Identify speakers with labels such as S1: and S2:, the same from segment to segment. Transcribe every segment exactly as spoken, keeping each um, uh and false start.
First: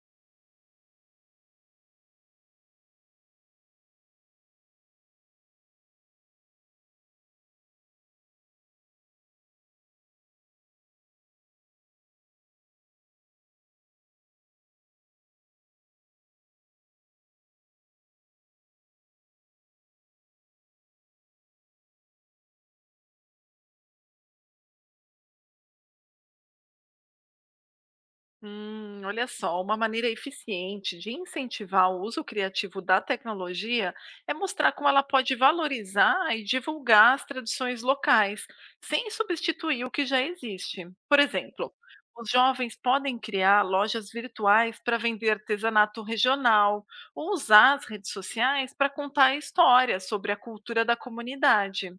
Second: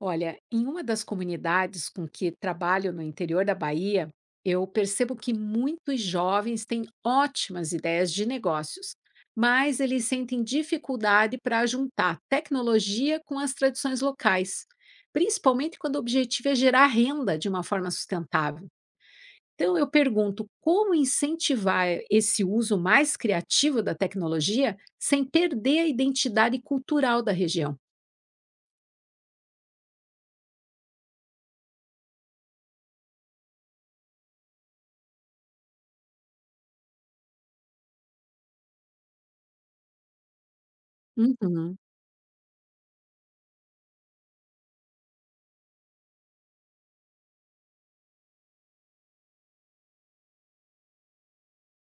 S1: Olha, em uma das comunidades com que trabalho no interior da Bahia, eu percebo que muitos jovens têm ótimas ideias de negócios, mas eles sentem dificuldade para juntar tecnologia com as tradições locais, principalmente quando o objetivo é gerar renda de uma forma sustentável. Então, eu pergunto como incentivar esse uso mais criativo da tecnologia sem perder a identidade cultural da região.
S2: Hum, olha só, uma maneira eficiente de incentivar o uso criativo da tecnologia é mostrar como ela pode valorizar e divulgar as tradições locais, sem substituir o que já existe. Por exemplo,
S1: Uhum.
S2: os jovens podem criar lojas virtuais para vender artesanato regional ou usar as redes sociais para contar histórias sobre a cultura da comunidade.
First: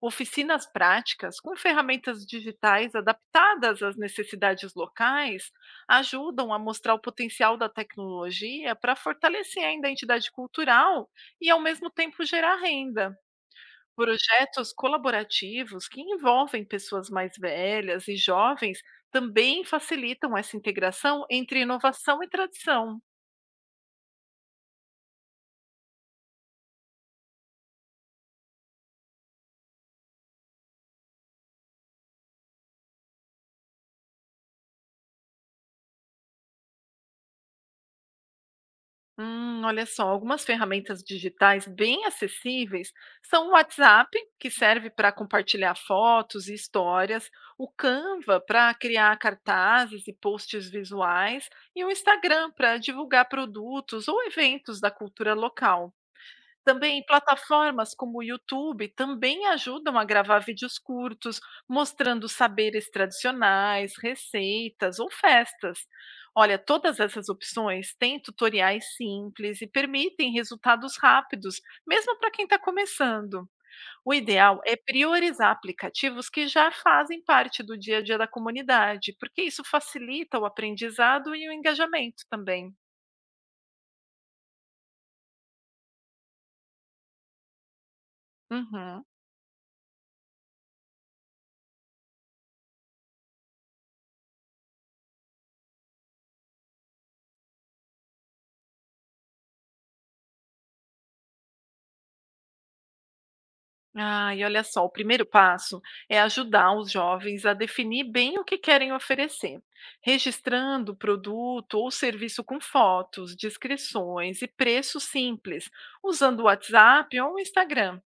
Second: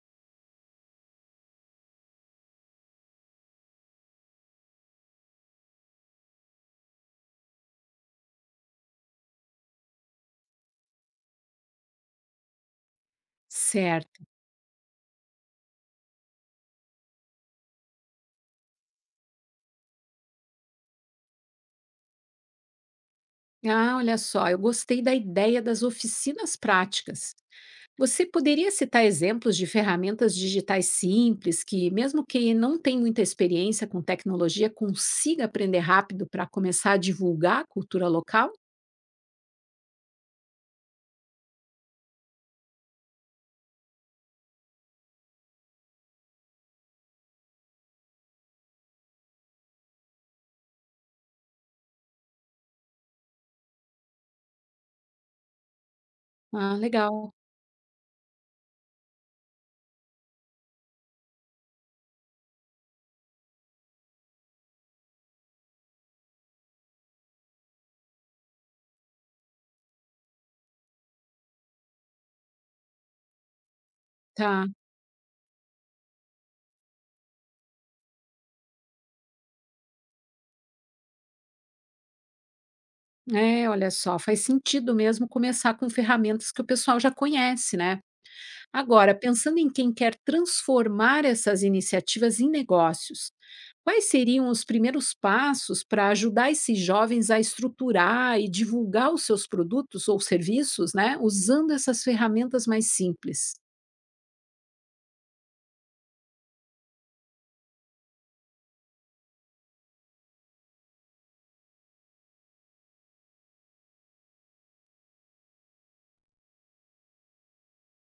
S2: Oficinas práticas com ferramentas digitais adaptadas às necessidades locais ajudam a mostrar o potencial da tecnologia para fortalecer a identidade cultural e, ao mesmo tempo, gerar renda.
S1: Certo.
S2: Projetos colaborativos que envolvem pessoas mais velhas e jovens também facilitam essa integração entre inovação e tradição.
S1: Ah, olha só, eu gostei da ideia das oficinas práticas. Você poderia citar exemplos de ferramentas digitais simples que, mesmo quem não tem muita experiência com tecnologia, consiga aprender rápido para começar a divulgar a cultura local?
S2: Hum, olha só, algumas ferramentas digitais bem acessíveis são o WhatsApp, que serve para compartilhar fotos e histórias, o Canva para criar cartazes e posts visuais, e o Instagram para divulgar produtos ou eventos da cultura local.
S1: Ah,
S2: Também
S1: legal.
S2: plataformas como o YouTube também ajudam a gravar vídeos curtos, mostrando saberes tradicionais, receitas ou festas. Olha, todas essas opções têm tutoriais simples e permitem resultados rápidos, mesmo para quem está começando. O ideal
S1: Tá.
S2: é priorizar aplicativos que já fazem parte do dia a dia da comunidade, porque isso facilita o aprendizado e o engajamento também.
S1: É, olha só, faz sentido mesmo começar com ferramentas que o pessoal já conhece, né?
S2: Uhum.
S1: Agora, pensando em quem quer transformar essas iniciativas em negócios, quais seriam os primeiros passos para ajudar esses jovens a estruturar e divulgar os seus produtos ou serviços, né, usando essas ferramentas mais simples?
S2: Ah, e olha só, o primeiro passo é ajudar os jovens a definir bem o que querem oferecer, registrando o produto ou serviço com fotos, descrições e preço simples, usando o WhatsApp ou o Instagram.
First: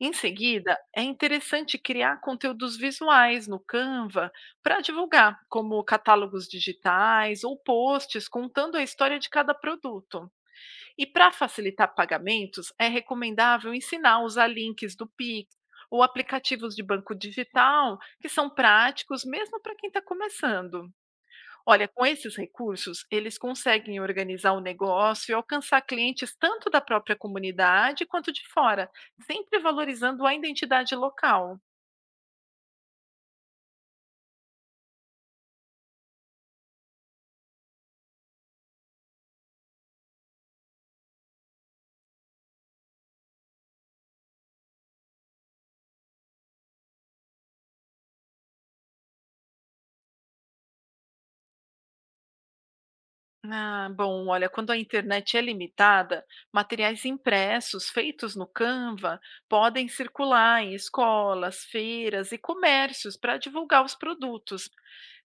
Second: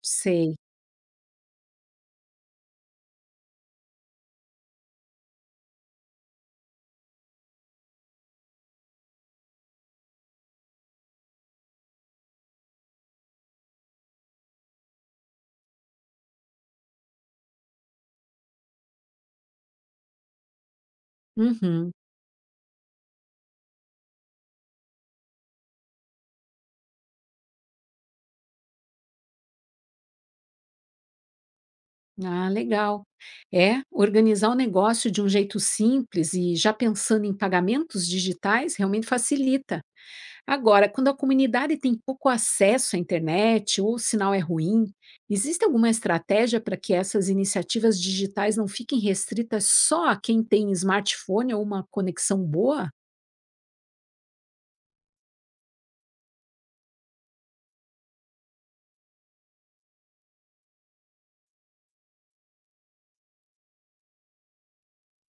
S2: Em
S1: Sei.
S2: seguida, é interessante criar conteúdos visuais no Canva para divulgar, como catálogos digitais ou posts contando a história de cada produto. E para facilitar pagamentos, é recomendável ensinar a usar links do Pix ou aplicativos de banco digital, que são práticos mesmo para quem está começando. Olha,
S1: Uhum.
S2: com esses recursos, eles conseguem organizar o negócio e alcançar clientes tanto da própria comunidade quanto de fora, sempre valorizando a identidade local.
S1: Ah, legal. É, organizar o negócio de um jeito simples e já pensando em pagamentos digitais realmente facilita. Agora, quando a comunidade tem pouco acesso à internet ou o sinal é ruim, existe alguma estratégia para que essas iniciativas digitais não fiquem restritas só a quem tem smartphone ou uma conexão boa?
S2: Ah, bom, olha, quando a internet é limitada, materiais impressos feitos no Canva podem circular em escolas, feiras e comércios para divulgar os produtos.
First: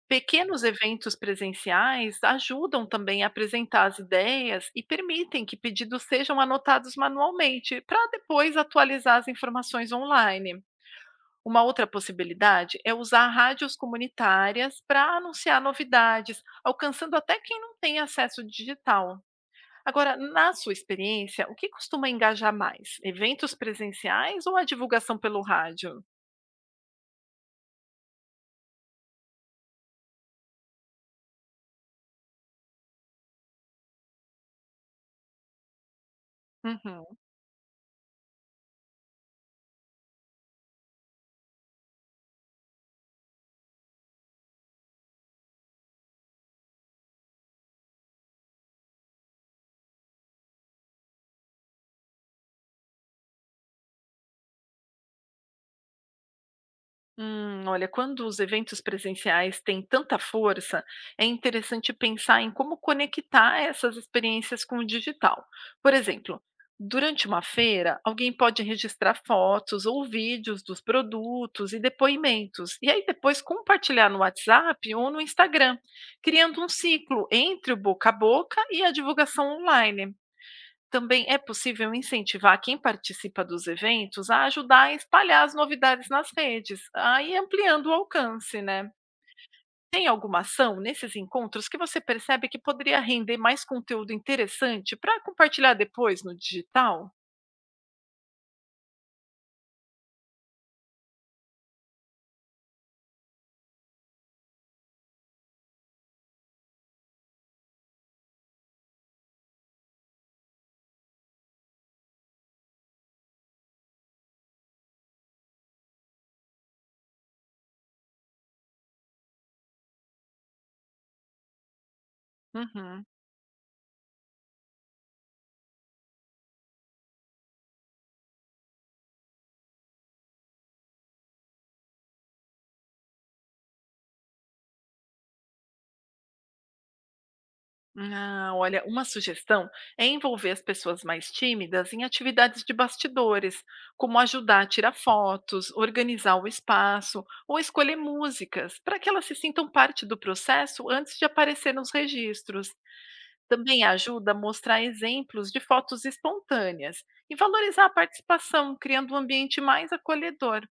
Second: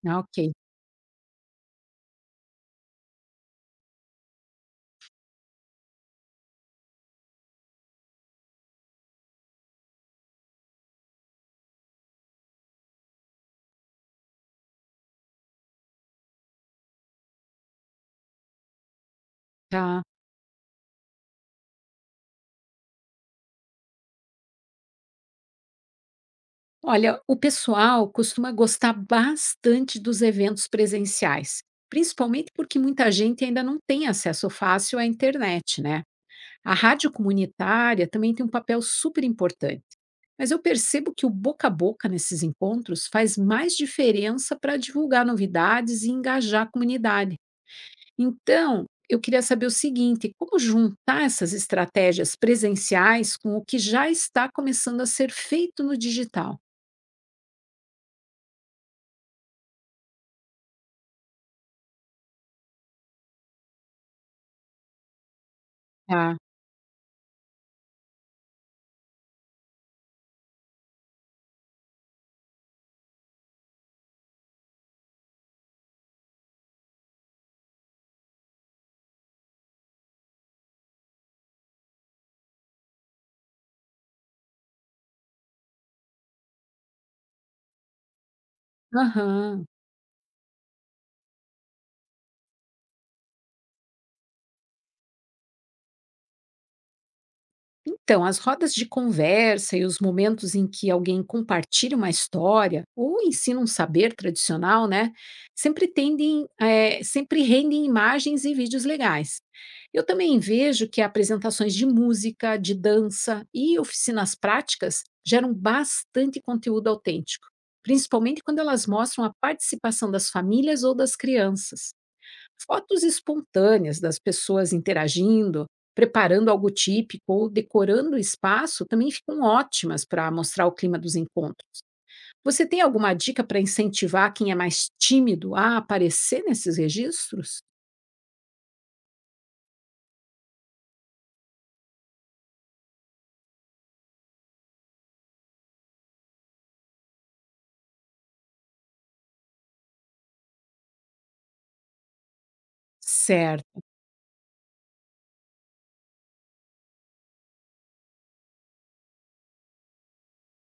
S1: Ah, ok.
S2: Pequenos eventos presenciais ajudam também a apresentar as ideias e permitem que pedidos sejam anotados manualmente para depois atualizar as informações online. Uma outra possibilidade é usar rádios comunitárias para anunciar novidades, alcançando até quem não tem acesso digital.
S1: Tá.
S2: Agora, na sua experiência, o que costuma engajar mais? Eventos presenciais ou a divulgação pelo rádio?
S1: Olha, o pessoal costuma gostar bastante dos eventos presenciais, principalmente porque muita gente ainda não tem acesso fácil à internet, né? A rádio
S2: Uhum.
S1: comunitária também tem um papel super importante. Mas eu percebo que o boca a boca nesses encontros faz mais diferença para divulgar novidades e engajar a comunidade. Então, eu queria saber o seguinte: como juntar essas estratégias presenciais com o que já está começando a ser feito no digital?
S2: Hum, olha, quando os eventos presenciais têm tanta força, é interessante pensar em como conectar essas experiências com o digital. Por
S1: Tá.
S2: exemplo, durante uma feira, alguém pode registrar fotos ou vídeos dos produtos e depoimentos, e aí depois compartilhar no WhatsApp ou no Instagram, criando um ciclo entre o boca a boca e a divulgação online. Também é possível incentivar quem participa dos eventos a ajudar a espalhar as novidades nas redes, aí ampliando o alcance, né?
S1: Aham.
S2: Tem alguma ação nesses encontros que você percebe que poderia render mais conteúdo interessante para compartilhar depois no digital?
S1: Então, as rodas de conversa e os momentos em que alguém compartilha uma história ou ensina um saber tradicional, né? Sempre tendem, eh, sempre rendem imagens e vídeos legais. Eu também vejo que apresentações de música, de dança e oficinas práticas geram bastante conteúdo autêntico, principalmente quando elas mostram a participação das famílias ou das crianças. Fotos
S2: Uhum.
S1: espontâneas das pessoas interagindo, preparando algo típico ou decorando o espaço também ficam ótimas para mostrar o clima dos encontros. Você tem alguma dica para incentivar quem é mais tímido a aparecer nesses registros?
S2: Ah, olha, uma sugestão é envolver as pessoas mais tímidas em atividades de bastidores, como ajudar a tirar fotos, organizar o espaço ou escolher músicas, para que elas se sintam parte do processo antes de aparecer nos registros.
S1: Certo.
S2: Também ajuda a mostrar exemplos de fotos espontâneas e valorizar a participação, criando um ambiente mais acolhedor.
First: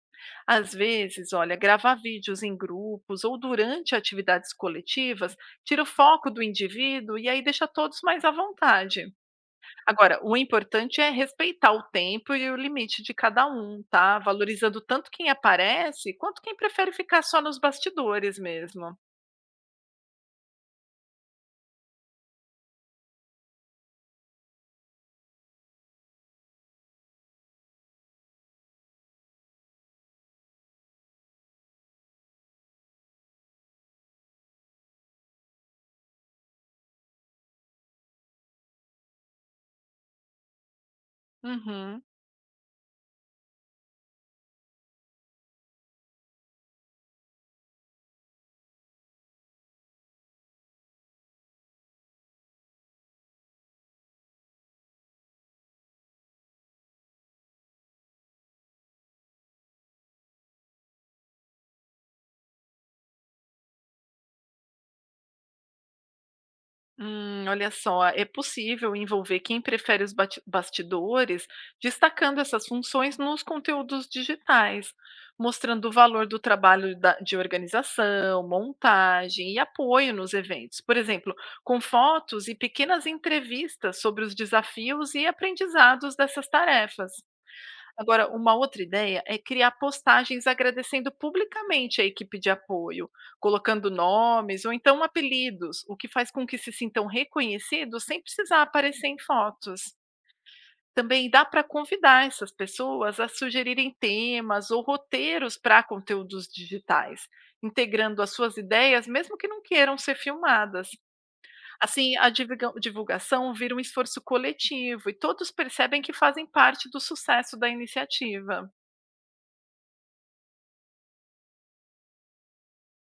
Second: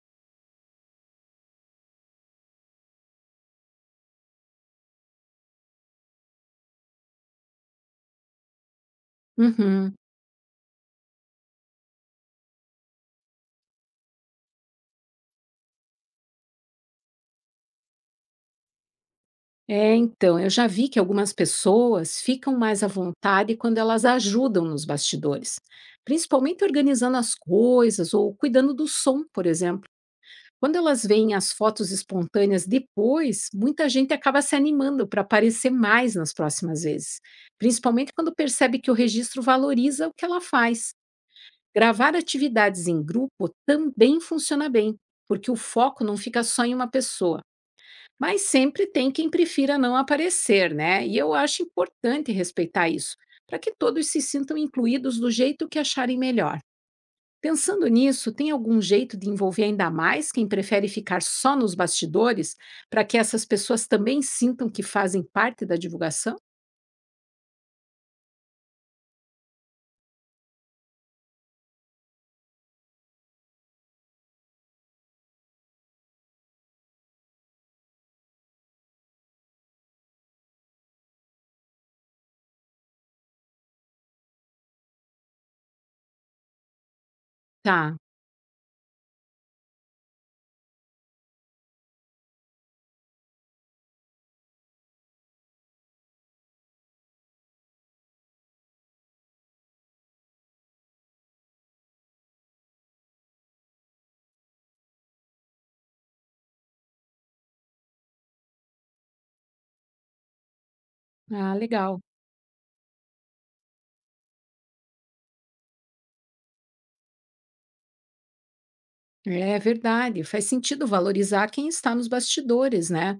S2: Às vezes, olha, gravar vídeos em grupos ou durante atividades coletivas tira o foco do indivíduo e aí deixa todos mais à vontade.
S1: Uhum.
S2: Agora, o importante é respeitar o tempo e o limite de cada um, tá? Valorizando tanto quem aparece quanto quem prefere ficar só nos bastidores mesmo.
S1: É, então, eu já vi que algumas pessoas ficam mais à vontade quando elas ajudam nos bastidores, principalmente organizando as coisas ou cuidando do som, por exemplo. Quando elas veem as fotos espontâneas depois, muita gente acaba se animando para aparecer mais nas próximas vezes, principalmente quando percebe que o registro valoriza o que ela faz.
S2: Uhum.
S1: Gravar atividades em grupo também funciona bem, porque o foco não fica só em uma pessoa, mas sempre tem quem prefira não aparecer, né? E eu acho importante respeitar isso, para que todos se sintam incluídos do jeito que acharem melhor. Pensando nisso, tem algum jeito de envolver ainda mais quem prefere ficar só nos bastidores para que essas pessoas também sintam que fazem parte da divulgação?
S2: Hum, olha só, é possível envolver quem prefere os bati- bastidores, destacando essas funções nos conteúdos digitais, mostrando o valor do trabalho da- de organização, montagem e apoio nos eventos. Por exemplo, com fotos e pequenas entrevistas sobre os desafios e aprendizados dessas tarefas.
S1: Tá.
S2: Agora, uma outra ideia é criar postagens agradecendo publicamente a equipe de apoio, colocando nomes ou então apelidos, o que faz com que se sintam reconhecidos sem precisar aparecer em fotos. Também dá para convidar essas pessoas a sugerirem temas ou roteiros para conteúdos digitais, integrando as suas ideias, mesmo que não queiram ser filmadas.
S1: Ah, legal.
S2: Assim, a divulga- divulgação vira um esforço coletivo e todos percebem que fazem parte do sucesso da iniciativa.
S1: É verdade, faz sentido valorizar quem está nos bastidores, né?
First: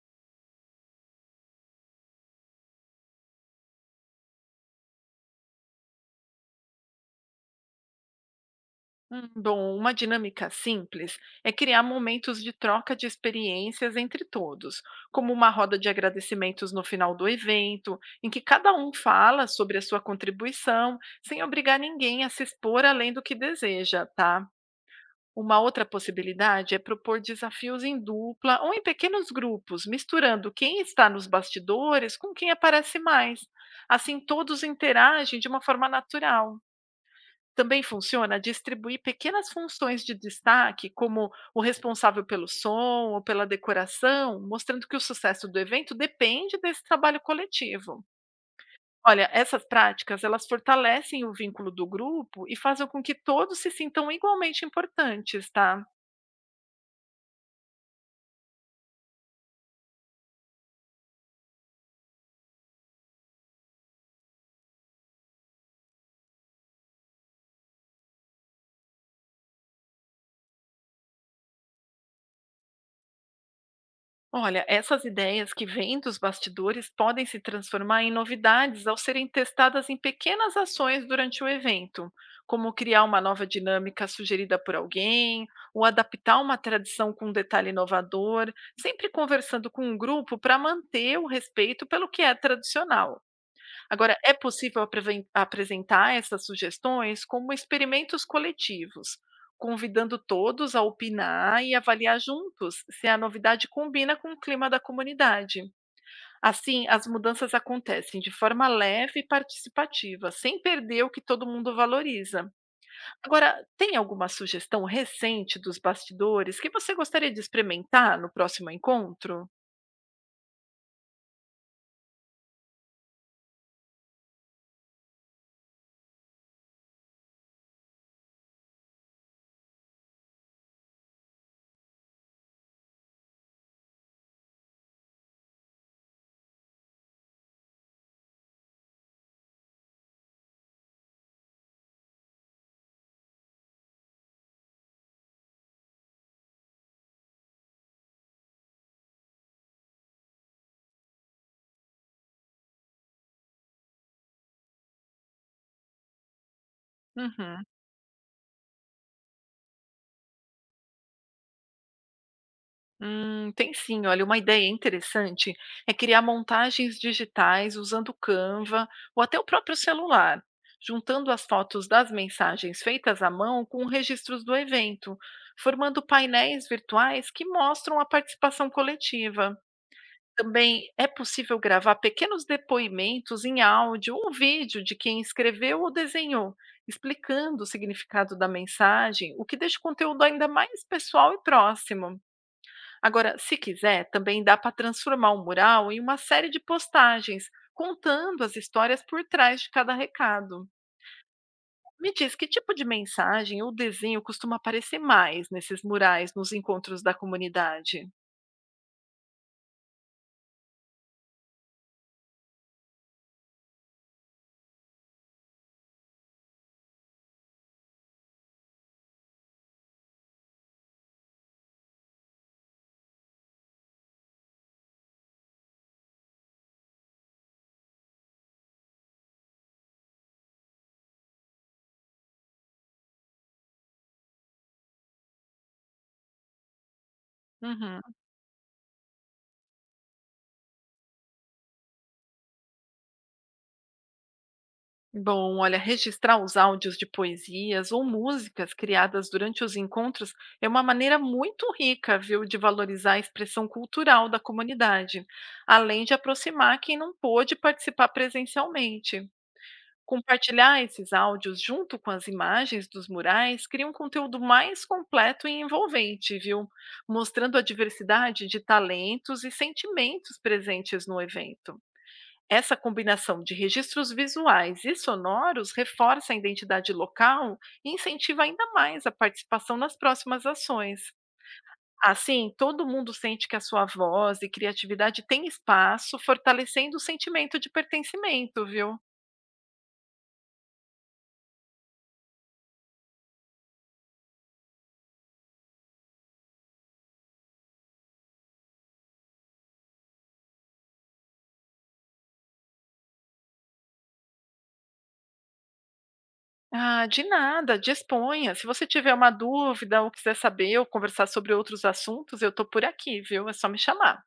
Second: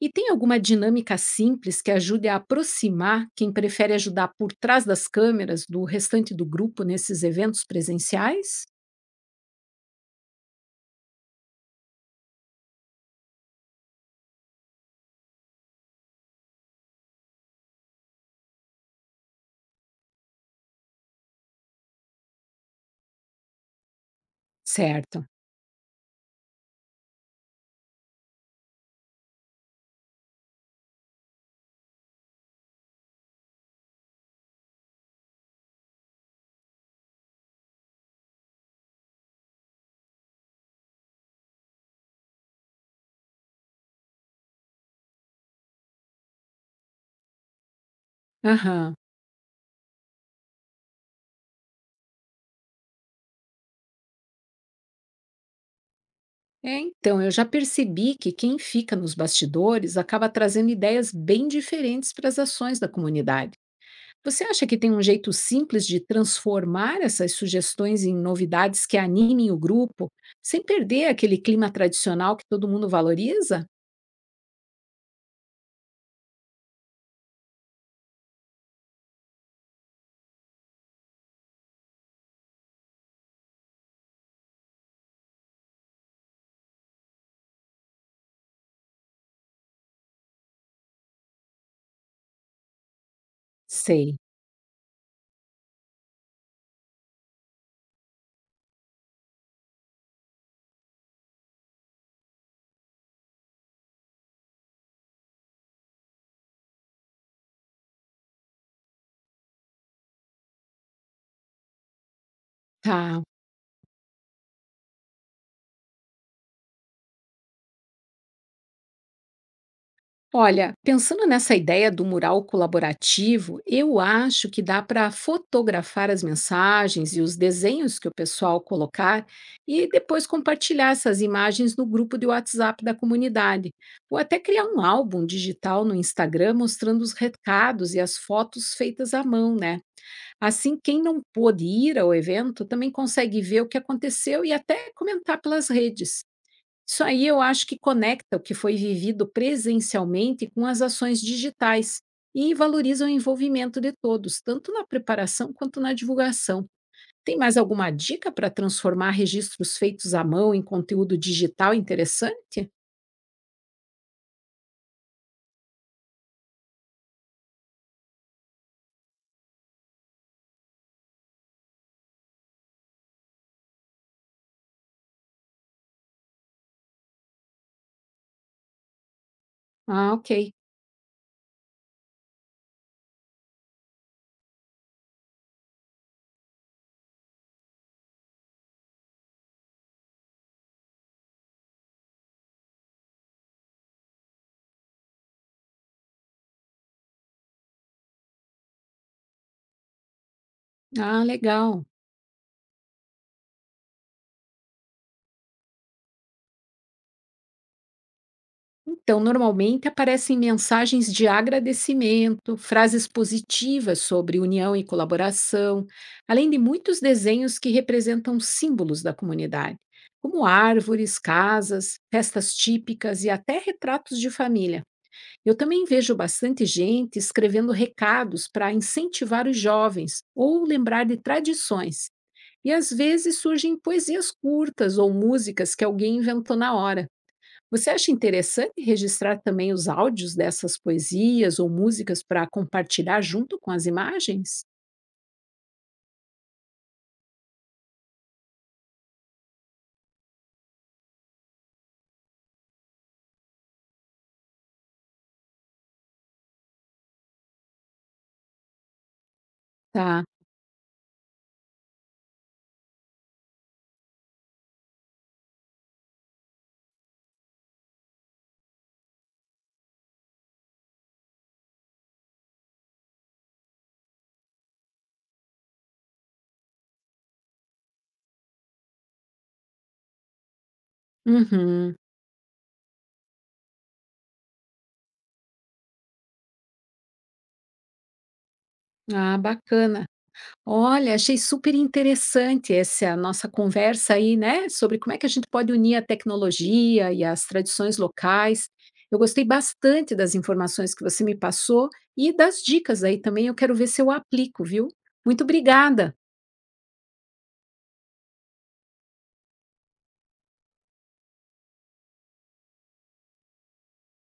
S1: E tem alguma dinâmica simples que ajude a aproximar quem prefere ajudar por trás das câmeras do restante do grupo nesses eventos presenciais?
S2: Hum, Bom, uma dinâmica simples é criar momentos de troca de experiências entre todos, como uma roda de agradecimentos no final do evento, em que cada um fala sobre a sua contribuição, sem obrigar ninguém a se expor além do que deseja, tá?
S1: Certo.
S2: Uma outra possibilidade é propor desafios em dupla ou em pequenos grupos, misturando quem está nos bastidores com quem aparece mais. Assim, todos interagem de uma forma natural. Também funciona distribuir pequenas funções de destaque, como o responsável pelo som ou pela decoração, mostrando que o sucesso do evento depende desse trabalho coletivo.
S1: Aham.
S2: Olha, essas práticas, elas fortalecem o vínculo do grupo e fazem com que todos se sintam igualmente importantes, tá?
S1: É, então, eu já percebi que quem fica nos bastidores acaba trazendo ideias bem diferentes para as ações da comunidade. Você acha que tem um jeito simples de transformar essas sugestões em novidades que animem o grupo, sem perder aquele clima tradicional que todo mundo valoriza?
S2: Olha, essas ideias que vêm dos bastidores podem se transformar em novidades ao serem testadas em pequenas ações durante o evento, como criar uma nova dinâmica sugerida por alguém, ou adaptar uma tradição com um detalhe inovador, sempre conversando com o grupo para manter o respeito pelo que é tradicional. Agora,
S1: Sei.
S2: é possível apreven- apresentar essas sugestões como experimentos coletivos, convidando todos a opinar e avaliar juntos se a novidade combina com o clima da comunidade. Assim, as mudanças acontecem de forma leve e participativa, sem perder o que todo mundo valoriza.
S1: Tá.
S2: Agora, tem alguma sugestão recente dos bastidores que você gostaria de experimentar no próximo encontro?
S1: Olha, pensando nessa ideia do mural colaborativo, eu acho que dá para fotografar as mensagens e os desenhos que o pessoal colocar e depois compartilhar essas imagens no grupo de WhatsApp da comunidade. Ou até criar um álbum digital no Instagram mostrando os recados e as fotos feitas à mão, né? Assim, quem não pôde ir ao evento também consegue ver o que aconteceu e até comentar pelas redes. Isso aí eu acho que conecta o que foi vivido presencialmente com as ações digitais e valoriza o envolvimento de todos, tanto na preparação quanto na divulgação. Tem mais
S2: Uhum.
S1: alguma dica para transformar registros feitos à mão em conteúdo digital interessante?
S2: Hum, tem sim, olha, uma ideia interessante é criar montagens digitais usando Canva ou até o próprio celular, juntando as fotos das mensagens feitas à mão com registros do evento, formando painéis virtuais que mostram a participação coletiva.
S1: Ah, ok.
S2: Também é possível gravar pequenos depoimentos em áudio ou vídeo de quem escreveu ou desenhou, explicando o significado da mensagem, o que deixa o conteúdo ainda mais pessoal e próximo. Agora, se quiser, também dá para transformar o mural em uma série de postagens, contando as histórias por trás de cada recado.
S1: Ah, legal.
S2: Me diz que tipo de mensagem ou desenho costuma aparecer mais nesses murais nos encontros da comunidade?
S1: Então, normalmente aparecem mensagens de agradecimento, frases positivas sobre união e colaboração, além de muitos desenhos que representam símbolos da comunidade, como árvores, casas, festas típicas e até retratos de família. Eu também vejo bastante gente escrevendo recados para incentivar os jovens ou lembrar de tradições. E às vezes surgem poesias curtas ou músicas que alguém inventou na hora. Você
S2: Uhum.
S1: acha interessante registrar também os áudios dessas poesias ou músicas para compartilhar junto com as imagens?
S2: Bom, olha, registrar os áudios de poesias ou músicas criadas durante os encontros é uma maneira muito rica, viu, de valorizar a expressão cultural da comunidade, além de aproximar quem não pôde participar presencialmente.
S1: Tá.
S2: Compartilhar esses áudios junto com as imagens dos murais cria um conteúdo mais completo e envolvente, viu? Mostrando a diversidade de talentos e sentimentos presentes no evento. Essa combinação de registros visuais e sonoros reforça a identidade local e incentiva ainda mais a participação nas próximas ações.
S1: Uhum.
S2: Assim, todo mundo sente que a sua voz e criatividade têm espaço, fortalecendo o sentimento de pertencimento, viu?
S1: Ah, bacana. Olha, achei super interessante essa nossa conversa aí, né? Sobre como é que a gente pode unir a tecnologia e as tradições locais. Eu gostei bastante das informações que você me passou e das dicas aí também. Eu quero ver se eu aplico, viu? Muito obrigada.
S2: Ah, de nada, disponha. Se você tiver uma dúvida ou quiser saber ou conversar sobre outros assuntos, eu estou por aqui, viu? É só me chamar.